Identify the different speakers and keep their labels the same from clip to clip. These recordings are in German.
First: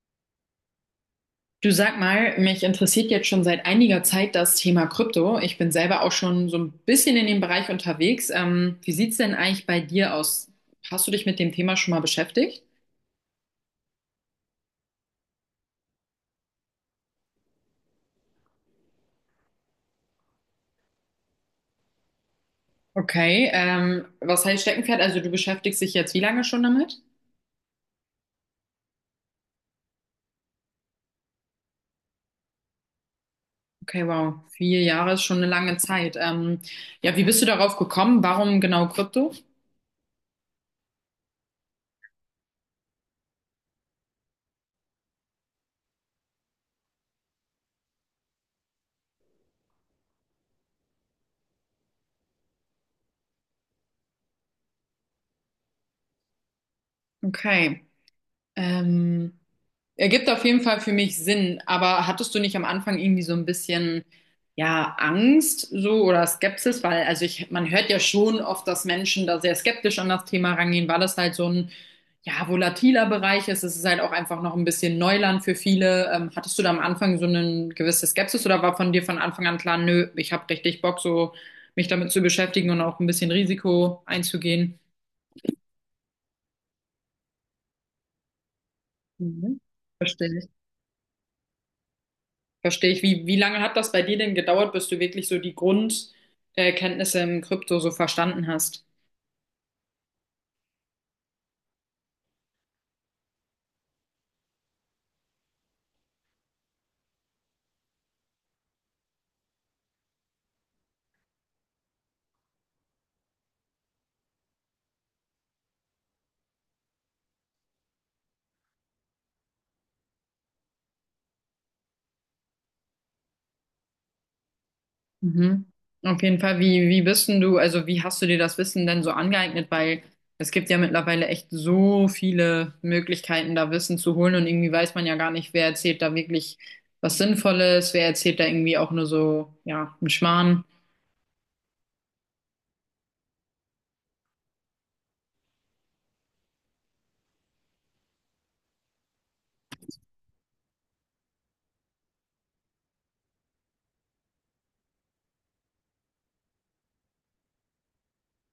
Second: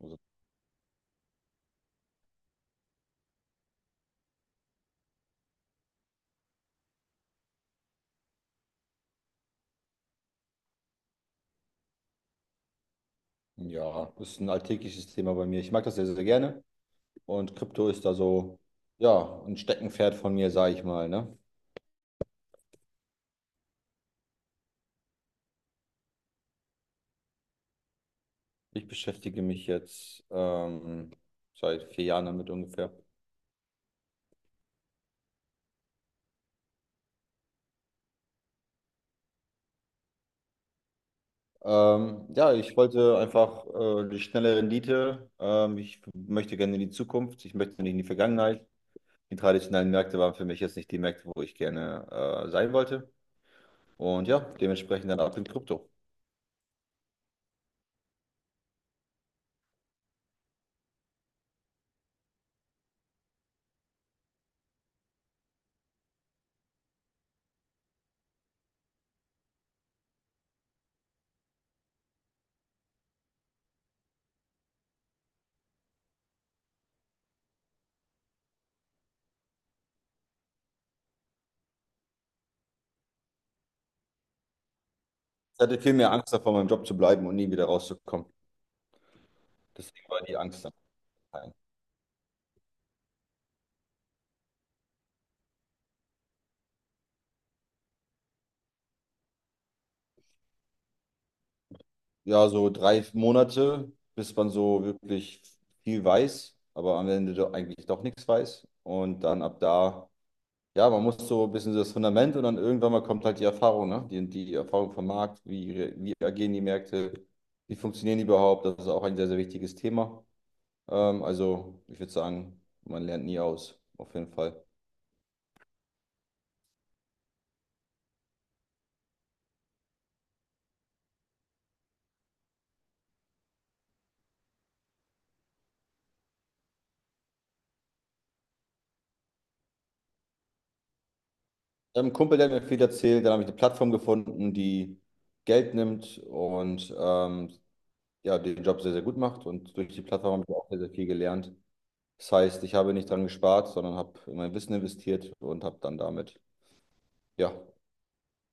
Speaker 1: Also,
Speaker 2: Du sag mal, mich interessiert jetzt schon seit einiger Zeit das Thema Krypto. Ich bin selber auch schon so ein bisschen in dem Bereich unterwegs. Wie sieht's denn eigentlich bei dir aus? Hast du dich mit dem Thema schon mal beschäftigt?
Speaker 1: ja, ist ein alltägliches Thema bei mir. Ich mag das sehr, sehr gerne. Und Krypto ist da so, ja, ein Steckenpferd von mir, sage ich mal, ne?
Speaker 2: Okay, was heißt Steckenpferd? Also du beschäftigst dich jetzt wie lange schon damit?
Speaker 1: Ich beschäftige mich jetzt seit vier Jahren damit ungefähr.
Speaker 2: Okay, wow, 4 Jahre ist schon eine lange Zeit. Ja, wie bist du darauf gekommen? Warum genau Krypto?
Speaker 1: Ja, ich wollte einfach die schnelle Rendite. Ich möchte gerne in die Zukunft. Ich möchte nicht in die Vergangenheit. Die traditionellen Märkte waren für mich jetzt nicht die Märkte, wo ich gerne sein wollte. Und ja, dementsprechend dann ab in Krypto.
Speaker 2: Okay. Ähm, ergibt auf jeden Fall für mich Sinn, aber hattest du nicht am Anfang irgendwie so ein bisschen, ja, Angst so oder Skepsis? Weil, also man hört ja schon oft, dass Menschen da sehr skeptisch an das Thema rangehen, weil das halt so ein, ja, volatiler Bereich ist. Es ist halt auch einfach noch ein bisschen Neuland für viele. Hattest du da am Anfang so eine gewisse Skepsis oder war von dir von Anfang an klar, nö, ich habe richtig Bock, so mich damit zu beschäftigen und auch ein bisschen Risiko einzugehen?
Speaker 1: Ich hatte viel mehr Angst davor, meinem Job zu bleiben und nie wieder rauszukommen.
Speaker 2: Mhm.
Speaker 1: Deswegen war die
Speaker 2: Verstehe.
Speaker 1: Angst dann klein.
Speaker 2: Verstehe ich. Wie lange hat das bei dir denn gedauert, bis du wirklich so die Grundkenntnisse Kenntnisse im Krypto so verstanden hast?
Speaker 1: Ja, so drei Monate, bis man so wirklich viel weiß, aber am Ende doch eigentlich doch nichts weiß. Und dann ab da, ja, man muss so ein bisschen so das Fundament, und dann irgendwann mal kommt halt die Erfahrung, ne? Die Erfahrung vom Markt, wie, wie agieren die Märkte, wie funktionieren die überhaupt? Das ist auch ein sehr, sehr wichtiges Thema. Also, ich würde sagen, man lernt nie aus, auf jeden Fall.
Speaker 2: Mhm. Auf jeden Fall, wie bist denn du, also wie hast du dir das Wissen denn so angeeignet? Weil es gibt ja mittlerweile echt so viele Möglichkeiten, da Wissen zu holen und irgendwie weiß man ja gar nicht, wer erzählt da wirklich was Sinnvolles, wer erzählt da irgendwie auch nur so, ja, einen Schmarrn.
Speaker 1: Ich habe einen Kumpel, der hat mir viel erzählt, dann habe ich eine Plattform gefunden, die Geld nimmt und ja, den Job sehr, sehr gut macht, und durch die Plattform habe ich auch sehr, sehr viel gelernt. Das heißt, ich habe nicht dran gespart, sondern habe in mein Wissen investiert und habe dann damit, ja,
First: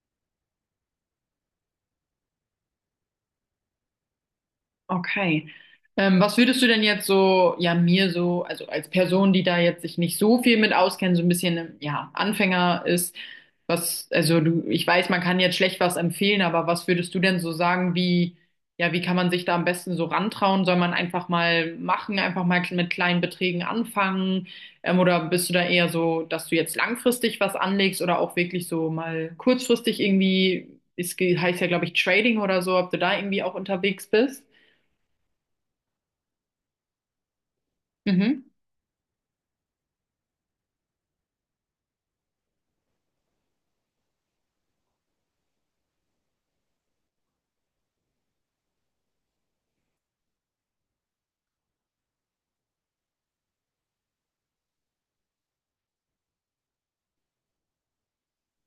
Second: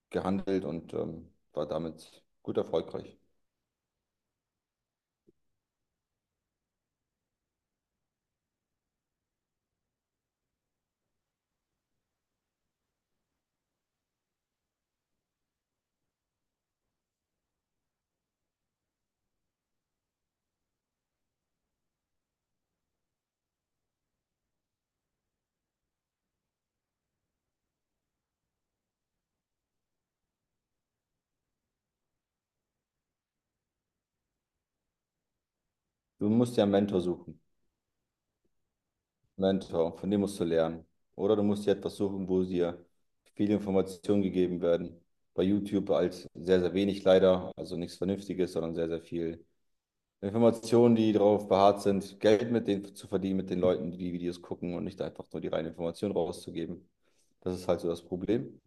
Speaker 1: gehandelt und war damit gut erfolgreich.
Speaker 2: Okay. Was würdest du denn jetzt so, ja, mir so, also als Person, die da jetzt sich nicht so viel mit auskennt, so ein bisschen, ja, Anfänger ist, also du, ich weiß, man kann jetzt schlecht was empfehlen, aber was würdest du denn so sagen, wie, ja, wie kann man sich da am besten so rantrauen? Soll man einfach mal machen, einfach mal mit kleinen Beträgen anfangen? Oder bist du da eher so, dass du jetzt langfristig was anlegst oder auch wirklich so mal kurzfristig irgendwie, heißt ja, glaube ich, Trading oder so, ob du da irgendwie auch unterwegs bist?
Speaker 1: Du musst dir einen Mentor suchen.
Speaker 2: Mhm.
Speaker 1: Mentor, von dem musst du lernen. Oder du musst dir etwas suchen, wo dir viele Informationen gegeben werden. Bei YouTube als sehr, sehr wenig leider, also nichts Vernünftiges, sondern sehr, sehr viel Informationen, die darauf beharrt sind, Geld mit denen zu verdienen, mit den Leuten, die die Videos gucken, und nicht einfach nur die reine Information rauszugeben. Das ist halt so das Problem.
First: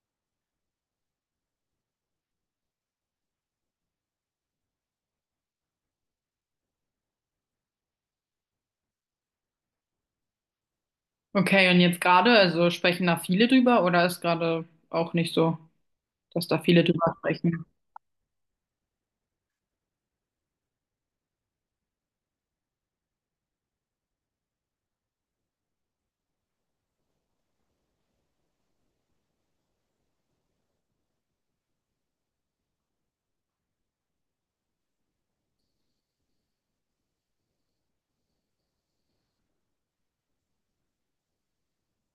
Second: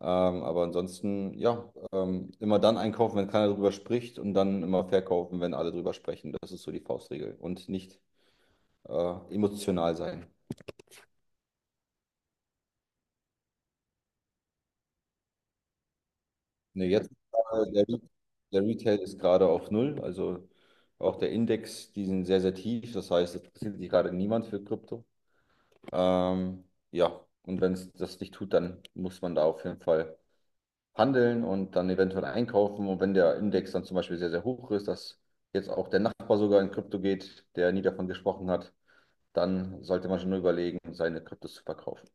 Speaker 1: Aber ansonsten, ja, immer dann einkaufen, wenn keiner drüber spricht, und dann immer verkaufen, wenn alle drüber sprechen. Das ist so die Faustregel, und nicht emotional sein.
Speaker 2: Okay, und jetzt gerade, also sprechen da viele drüber oder ist gerade auch nicht so, dass da viele
Speaker 1: Ne, jetzt
Speaker 2: drüber sprechen?
Speaker 1: der, der Retail ist gerade auf Null, also auch der Index, die sind sehr, sehr tief. Das heißt, es interessiert sich gerade niemand für Krypto. Ähm, ja, und wenn es das nicht tut, dann muss man da auf jeden Fall handeln und dann eventuell einkaufen. Und wenn der Index dann zum Beispiel sehr, sehr hoch ist, dass jetzt auch der Nachbar sogar in Krypto geht, der nie davon gesprochen hat, dann sollte man schon überlegen, seine Kryptos zu verkaufen.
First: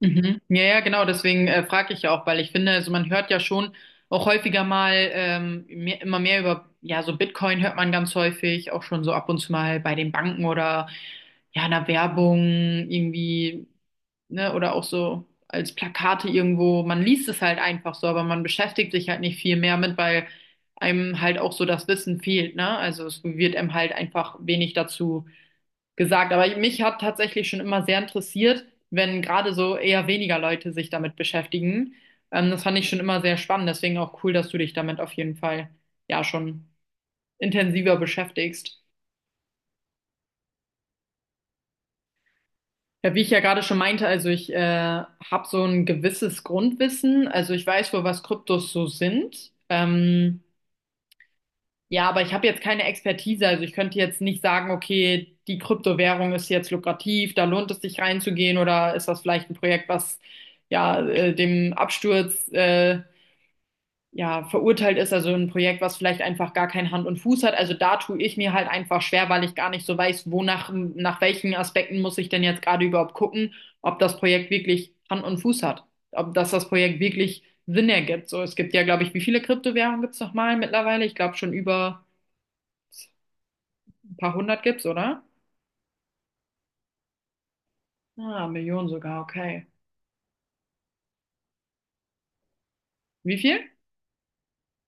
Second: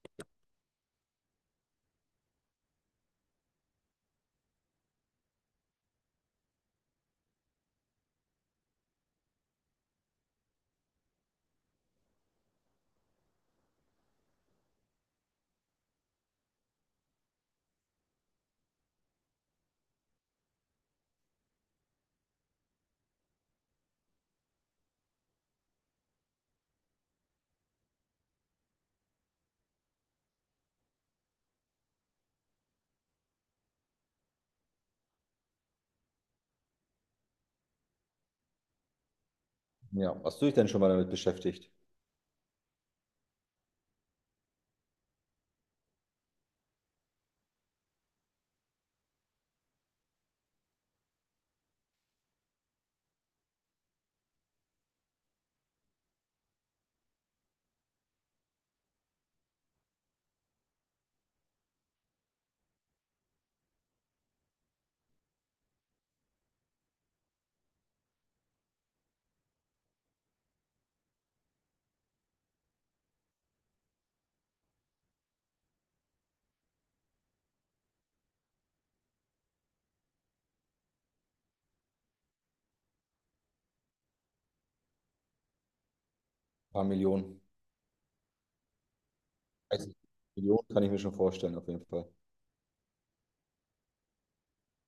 Speaker 2: Mhm. Ja, ja, genau, deswegen frage ich ja auch, weil ich finde, also man hört ja schon auch häufiger mal immer mehr über, ja, so Bitcoin hört man ganz häufig, auch schon so ab und zu mal bei den Banken oder ja, in der Werbung irgendwie ne, oder auch so als Plakate irgendwo, man liest es halt einfach so, aber man beschäftigt sich halt nicht viel mehr mit, weil einem halt auch so das Wissen fehlt, ne? Also es wird einem halt einfach wenig dazu gesagt. Aber mich hat tatsächlich schon immer sehr interessiert, wenn gerade so eher weniger Leute sich damit beschäftigen. Das fand ich schon immer sehr spannend, deswegen auch cool, dass du dich damit auf jeden Fall ja schon intensiver beschäftigst.
Speaker 1: Ja, hast du dich denn schon mal damit beschäftigt?
Speaker 2: Ja, wie ich ja gerade schon meinte, also ich habe so ein gewisses Grundwissen. Also ich weiß wohl, was Kryptos so sind. Ja, aber ich habe jetzt keine Expertise. Also ich könnte jetzt nicht sagen, okay, die Kryptowährung ist jetzt lukrativ, da lohnt es sich reinzugehen oder ist das vielleicht ein Projekt, was ja dem Absturz ja, verurteilt ist, also ein Projekt, was vielleicht einfach gar kein Hand und Fuß hat. Also da tue ich mir halt einfach schwer, weil ich gar nicht so weiß, nach welchen Aspekten muss ich denn jetzt gerade überhaupt gucken, ob das Projekt wirklich Hand und Fuß hat, ob das Projekt wirklich Sinn ergibt. So, es gibt ja, glaube ich, wie viele Kryptowährungen gibt's nochmal mittlerweile? Ich glaube schon über ein paar hundert gibt's, oder?
Speaker 1: Ein paar Millionen.
Speaker 2: Ah, Millionen sogar, okay.
Speaker 1: 30 Millionen kann ich mir schon vorstellen, auf jeden Fall.
Speaker 2: Wie viel?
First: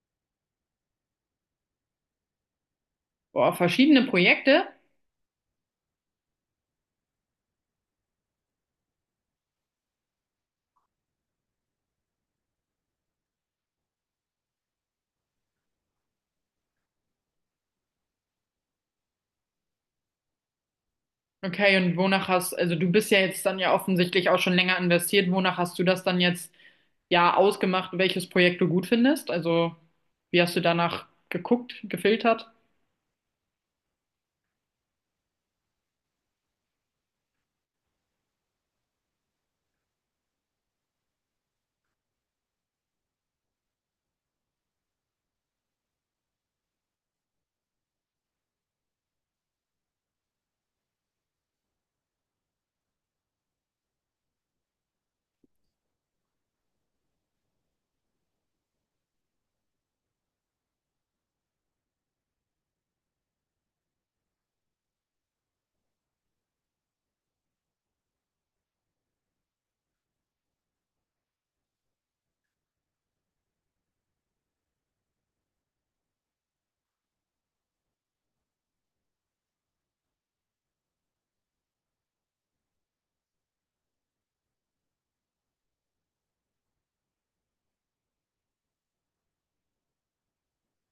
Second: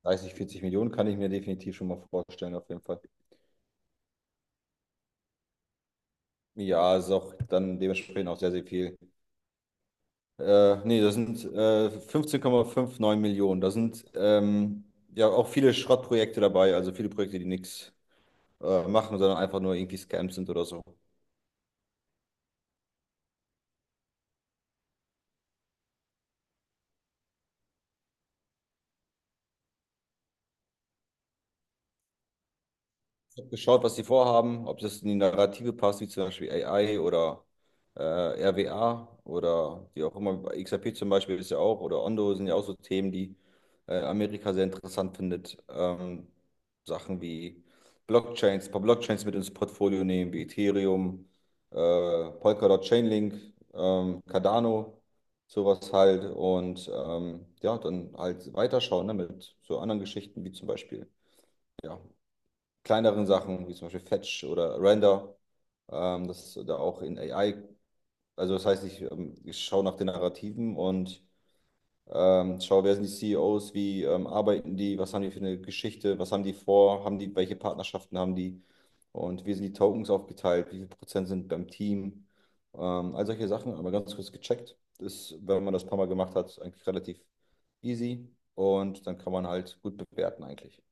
Speaker 1: 30, 40 Millionen kann ich mir definitiv schon mal vorstellen, auf jeden Fall.
Speaker 2: Boah, verschiedene Projekte.
Speaker 1: Ja, es ist auch dann dementsprechend auch sehr, sehr viel. Nee, das sind 15,59 Millionen. Da sind ja auch viele Schrottprojekte dabei, also viele Projekte, die nichts machen, sondern einfach nur irgendwie Scams sind oder so.
Speaker 2: Okay, also du bist ja jetzt dann ja offensichtlich auch schon länger investiert. Wonach hast du das dann jetzt ja ausgemacht, welches Projekt du gut findest? Also, wie hast du danach geguckt, gefiltert?
Speaker 1: Habe geschaut, was sie vorhaben, ob das in die Narrative passt, wie zum Beispiel AI oder RWA oder die auch immer. XRP zum Beispiel ist ja auch, oder Ondo, sind ja auch so Themen, die Amerika sehr interessant findet. Sachen wie Blockchains, ein paar Blockchains mit ins Portfolio nehmen, wie Ethereum, äh, Polkadot, Chainlink, Cardano, sowas halt. Und ja, dann halt weiterschauen, ne, mit so anderen Geschichten wie zum Beispiel, ja, kleineren Sachen, wie zum Beispiel Fetch oder Render, das ist da auch in AI, also das heißt, ich schaue nach den Narrativen und schaue, wer sind die CEOs, wie arbeiten die, was haben die für eine Geschichte, was haben die vor, haben die, welche Partnerschaften haben die, und wie sind die Tokens aufgeteilt, wie viel Prozent sind beim Team, all solche Sachen, aber ganz kurz gecheckt. Ist, wenn man das ein paar Mal gemacht hat, eigentlich relativ easy, und dann kann man halt gut bewerten eigentlich.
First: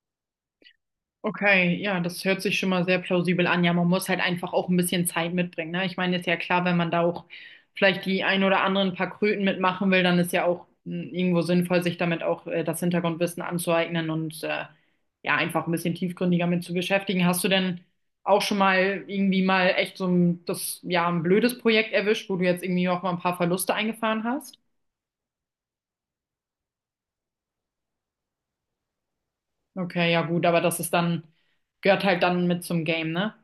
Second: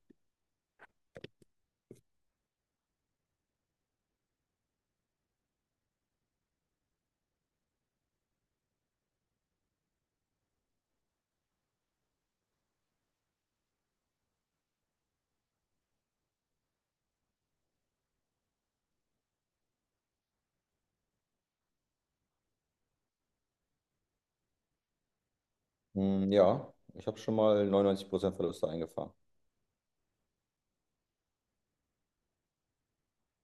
Speaker 2: Okay, ja, das hört sich schon mal sehr plausibel an. Ja, man muss halt einfach auch ein bisschen Zeit mitbringen, ne? Ich meine, ist ja klar, wenn man da auch vielleicht die ein oder anderen paar Kröten mitmachen will, dann ist ja auch mh, irgendwo sinnvoll, sich damit auch das Hintergrundwissen anzueignen und ja, einfach ein bisschen tiefgründiger mit zu beschäftigen. Hast du denn auch schon mal irgendwie mal echt ja, ein blödes Projekt erwischt, wo du jetzt irgendwie auch mal ein paar Verluste eingefahren hast?
Speaker 1: Hm, ja, ich habe schon mal 99% Verluste eingefahren.
Speaker 2: Okay, ja gut, aber das ist dann, gehört halt dann mit zum Game, ne?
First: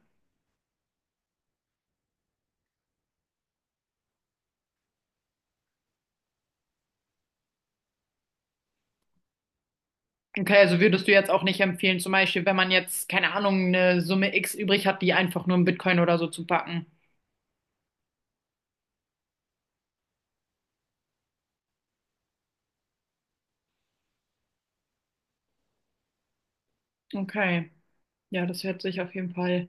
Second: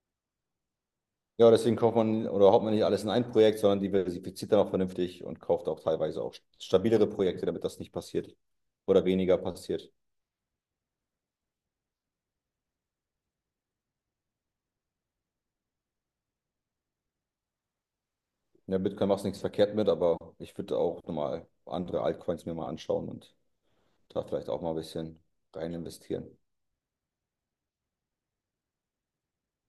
Speaker 1: Ja, deswegen kauft man oder haut man nicht alles in ein Projekt, sondern diversifiziert dann auch vernünftig und kauft auch teilweise auch stabilere Projekte, damit das nicht passiert oder weniger passiert.
Speaker 2: Okay, also würdest du jetzt auch nicht empfehlen, zum Beispiel, wenn man jetzt, keine Ahnung, eine Summe X übrig hat, die einfach nur in Bitcoin oder so zu packen.
Speaker 1: Ja, Bitcoin machst nichts verkehrt mit, aber ich würde auch nochmal andere Altcoins mir mal anschauen und da vielleicht auch mal ein bisschen rein investieren.
Speaker 2: Okay, ja, das hört sich auf jeden Fall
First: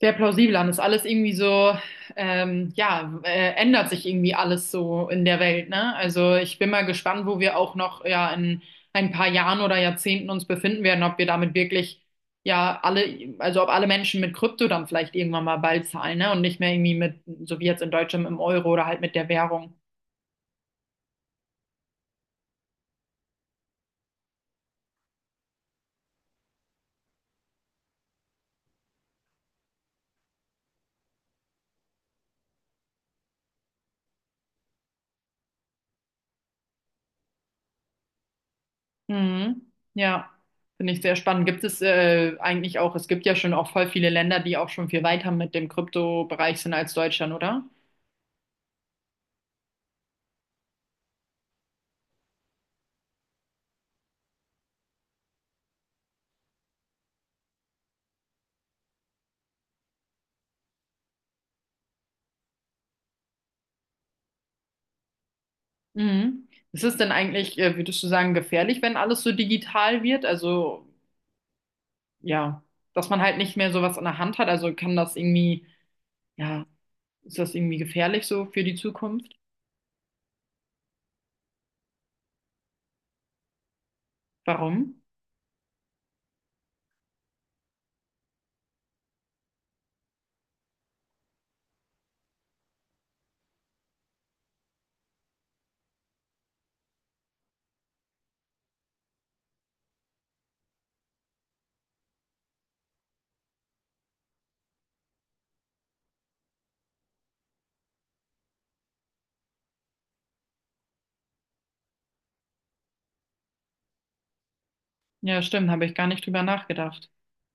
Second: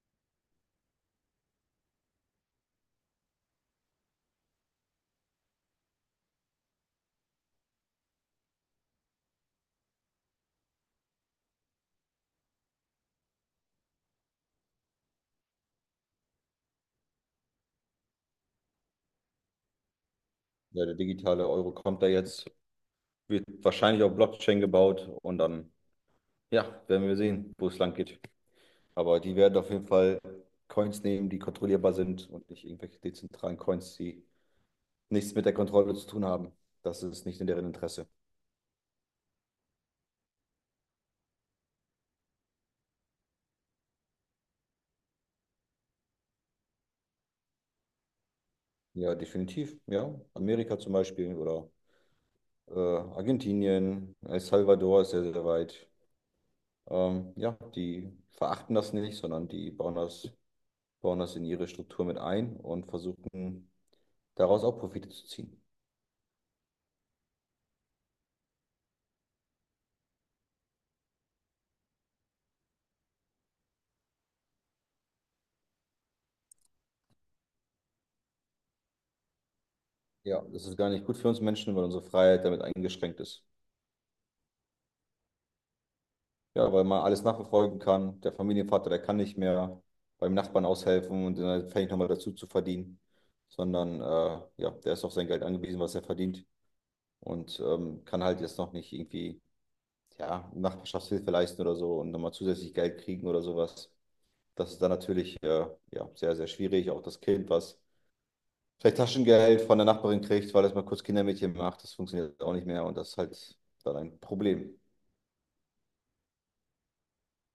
Speaker 2: sehr plausibel an. Ist alles irgendwie so, ja, ändert sich irgendwie alles so in der Welt, ne? Also ich bin mal gespannt, wo wir auch noch, ja, in ein paar Jahren oder Jahrzehnten uns befinden werden, ob wir damit wirklich, ja, also ob alle Menschen mit Krypto dann vielleicht irgendwann mal bald zahlen, ne? Und nicht mehr irgendwie mit, so wie jetzt in Deutschland, im Euro oder halt mit der Währung.
Speaker 1: Ja, der digitale Euro kommt da jetzt, wird wahrscheinlich auf Blockchain gebaut, und dann, ja, werden wir sehen, wo es lang geht. Aber die werden auf jeden Fall Coins nehmen, die kontrollierbar sind, und nicht irgendwelche dezentralen Coins, die nichts mit der Kontrolle zu tun haben. Das ist nicht in deren Interesse.
Speaker 2: Mhm. Ja, finde ich sehr spannend. Gibt es eigentlich auch, es gibt ja schon auch voll viele Länder, die auch schon viel weiter mit dem Kryptobereich sind als Deutschland, oder?
Speaker 1: Ja, definitiv. Ja, Amerika zum Beispiel oder äh, Argentinien, El Salvador ist sehr, sehr weit. Ja, die verachten das nicht, sondern die bauen das in ihre Struktur mit ein und versuchen, daraus auch Profite zu ziehen.
Speaker 2: Mhm. Ist es denn eigentlich, würdest du sagen, gefährlich, wenn alles so digital wird? Also, ja, dass man halt nicht mehr sowas in der Hand hat. Also kann das irgendwie, ja, ist das irgendwie gefährlich so für die Zukunft?
Speaker 1: Ja, das ist gar nicht gut für uns Menschen, weil unsere Freiheit damit eingeschränkt ist.
Speaker 2: Warum?
Speaker 1: Ja, weil man alles nachverfolgen kann. Der Familienvater, der kann nicht mehr beim Nachbarn aushelfen und dann fängt nochmal dazu zu verdienen, sondern ja, der ist auf sein Geld angewiesen, was er verdient, und kann halt jetzt noch nicht irgendwie, ja, Nachbarschaftshilfe leisten oder so und nochmal zusätzlich Geld kriegen oder sowas. Das ist dann natürlich ja, sehr, sehr schwierig. Auch das Kind, was vielleicht Taschengeld von der Nachbarin kriegt, weil es mal kurz Kindermädchen macht, das funktioniert auch nicht mehr, und das ist halt dann ein Problem.
Speaker 2: Ja, stimmt, habe ich gar nicht drüber nachgedacht.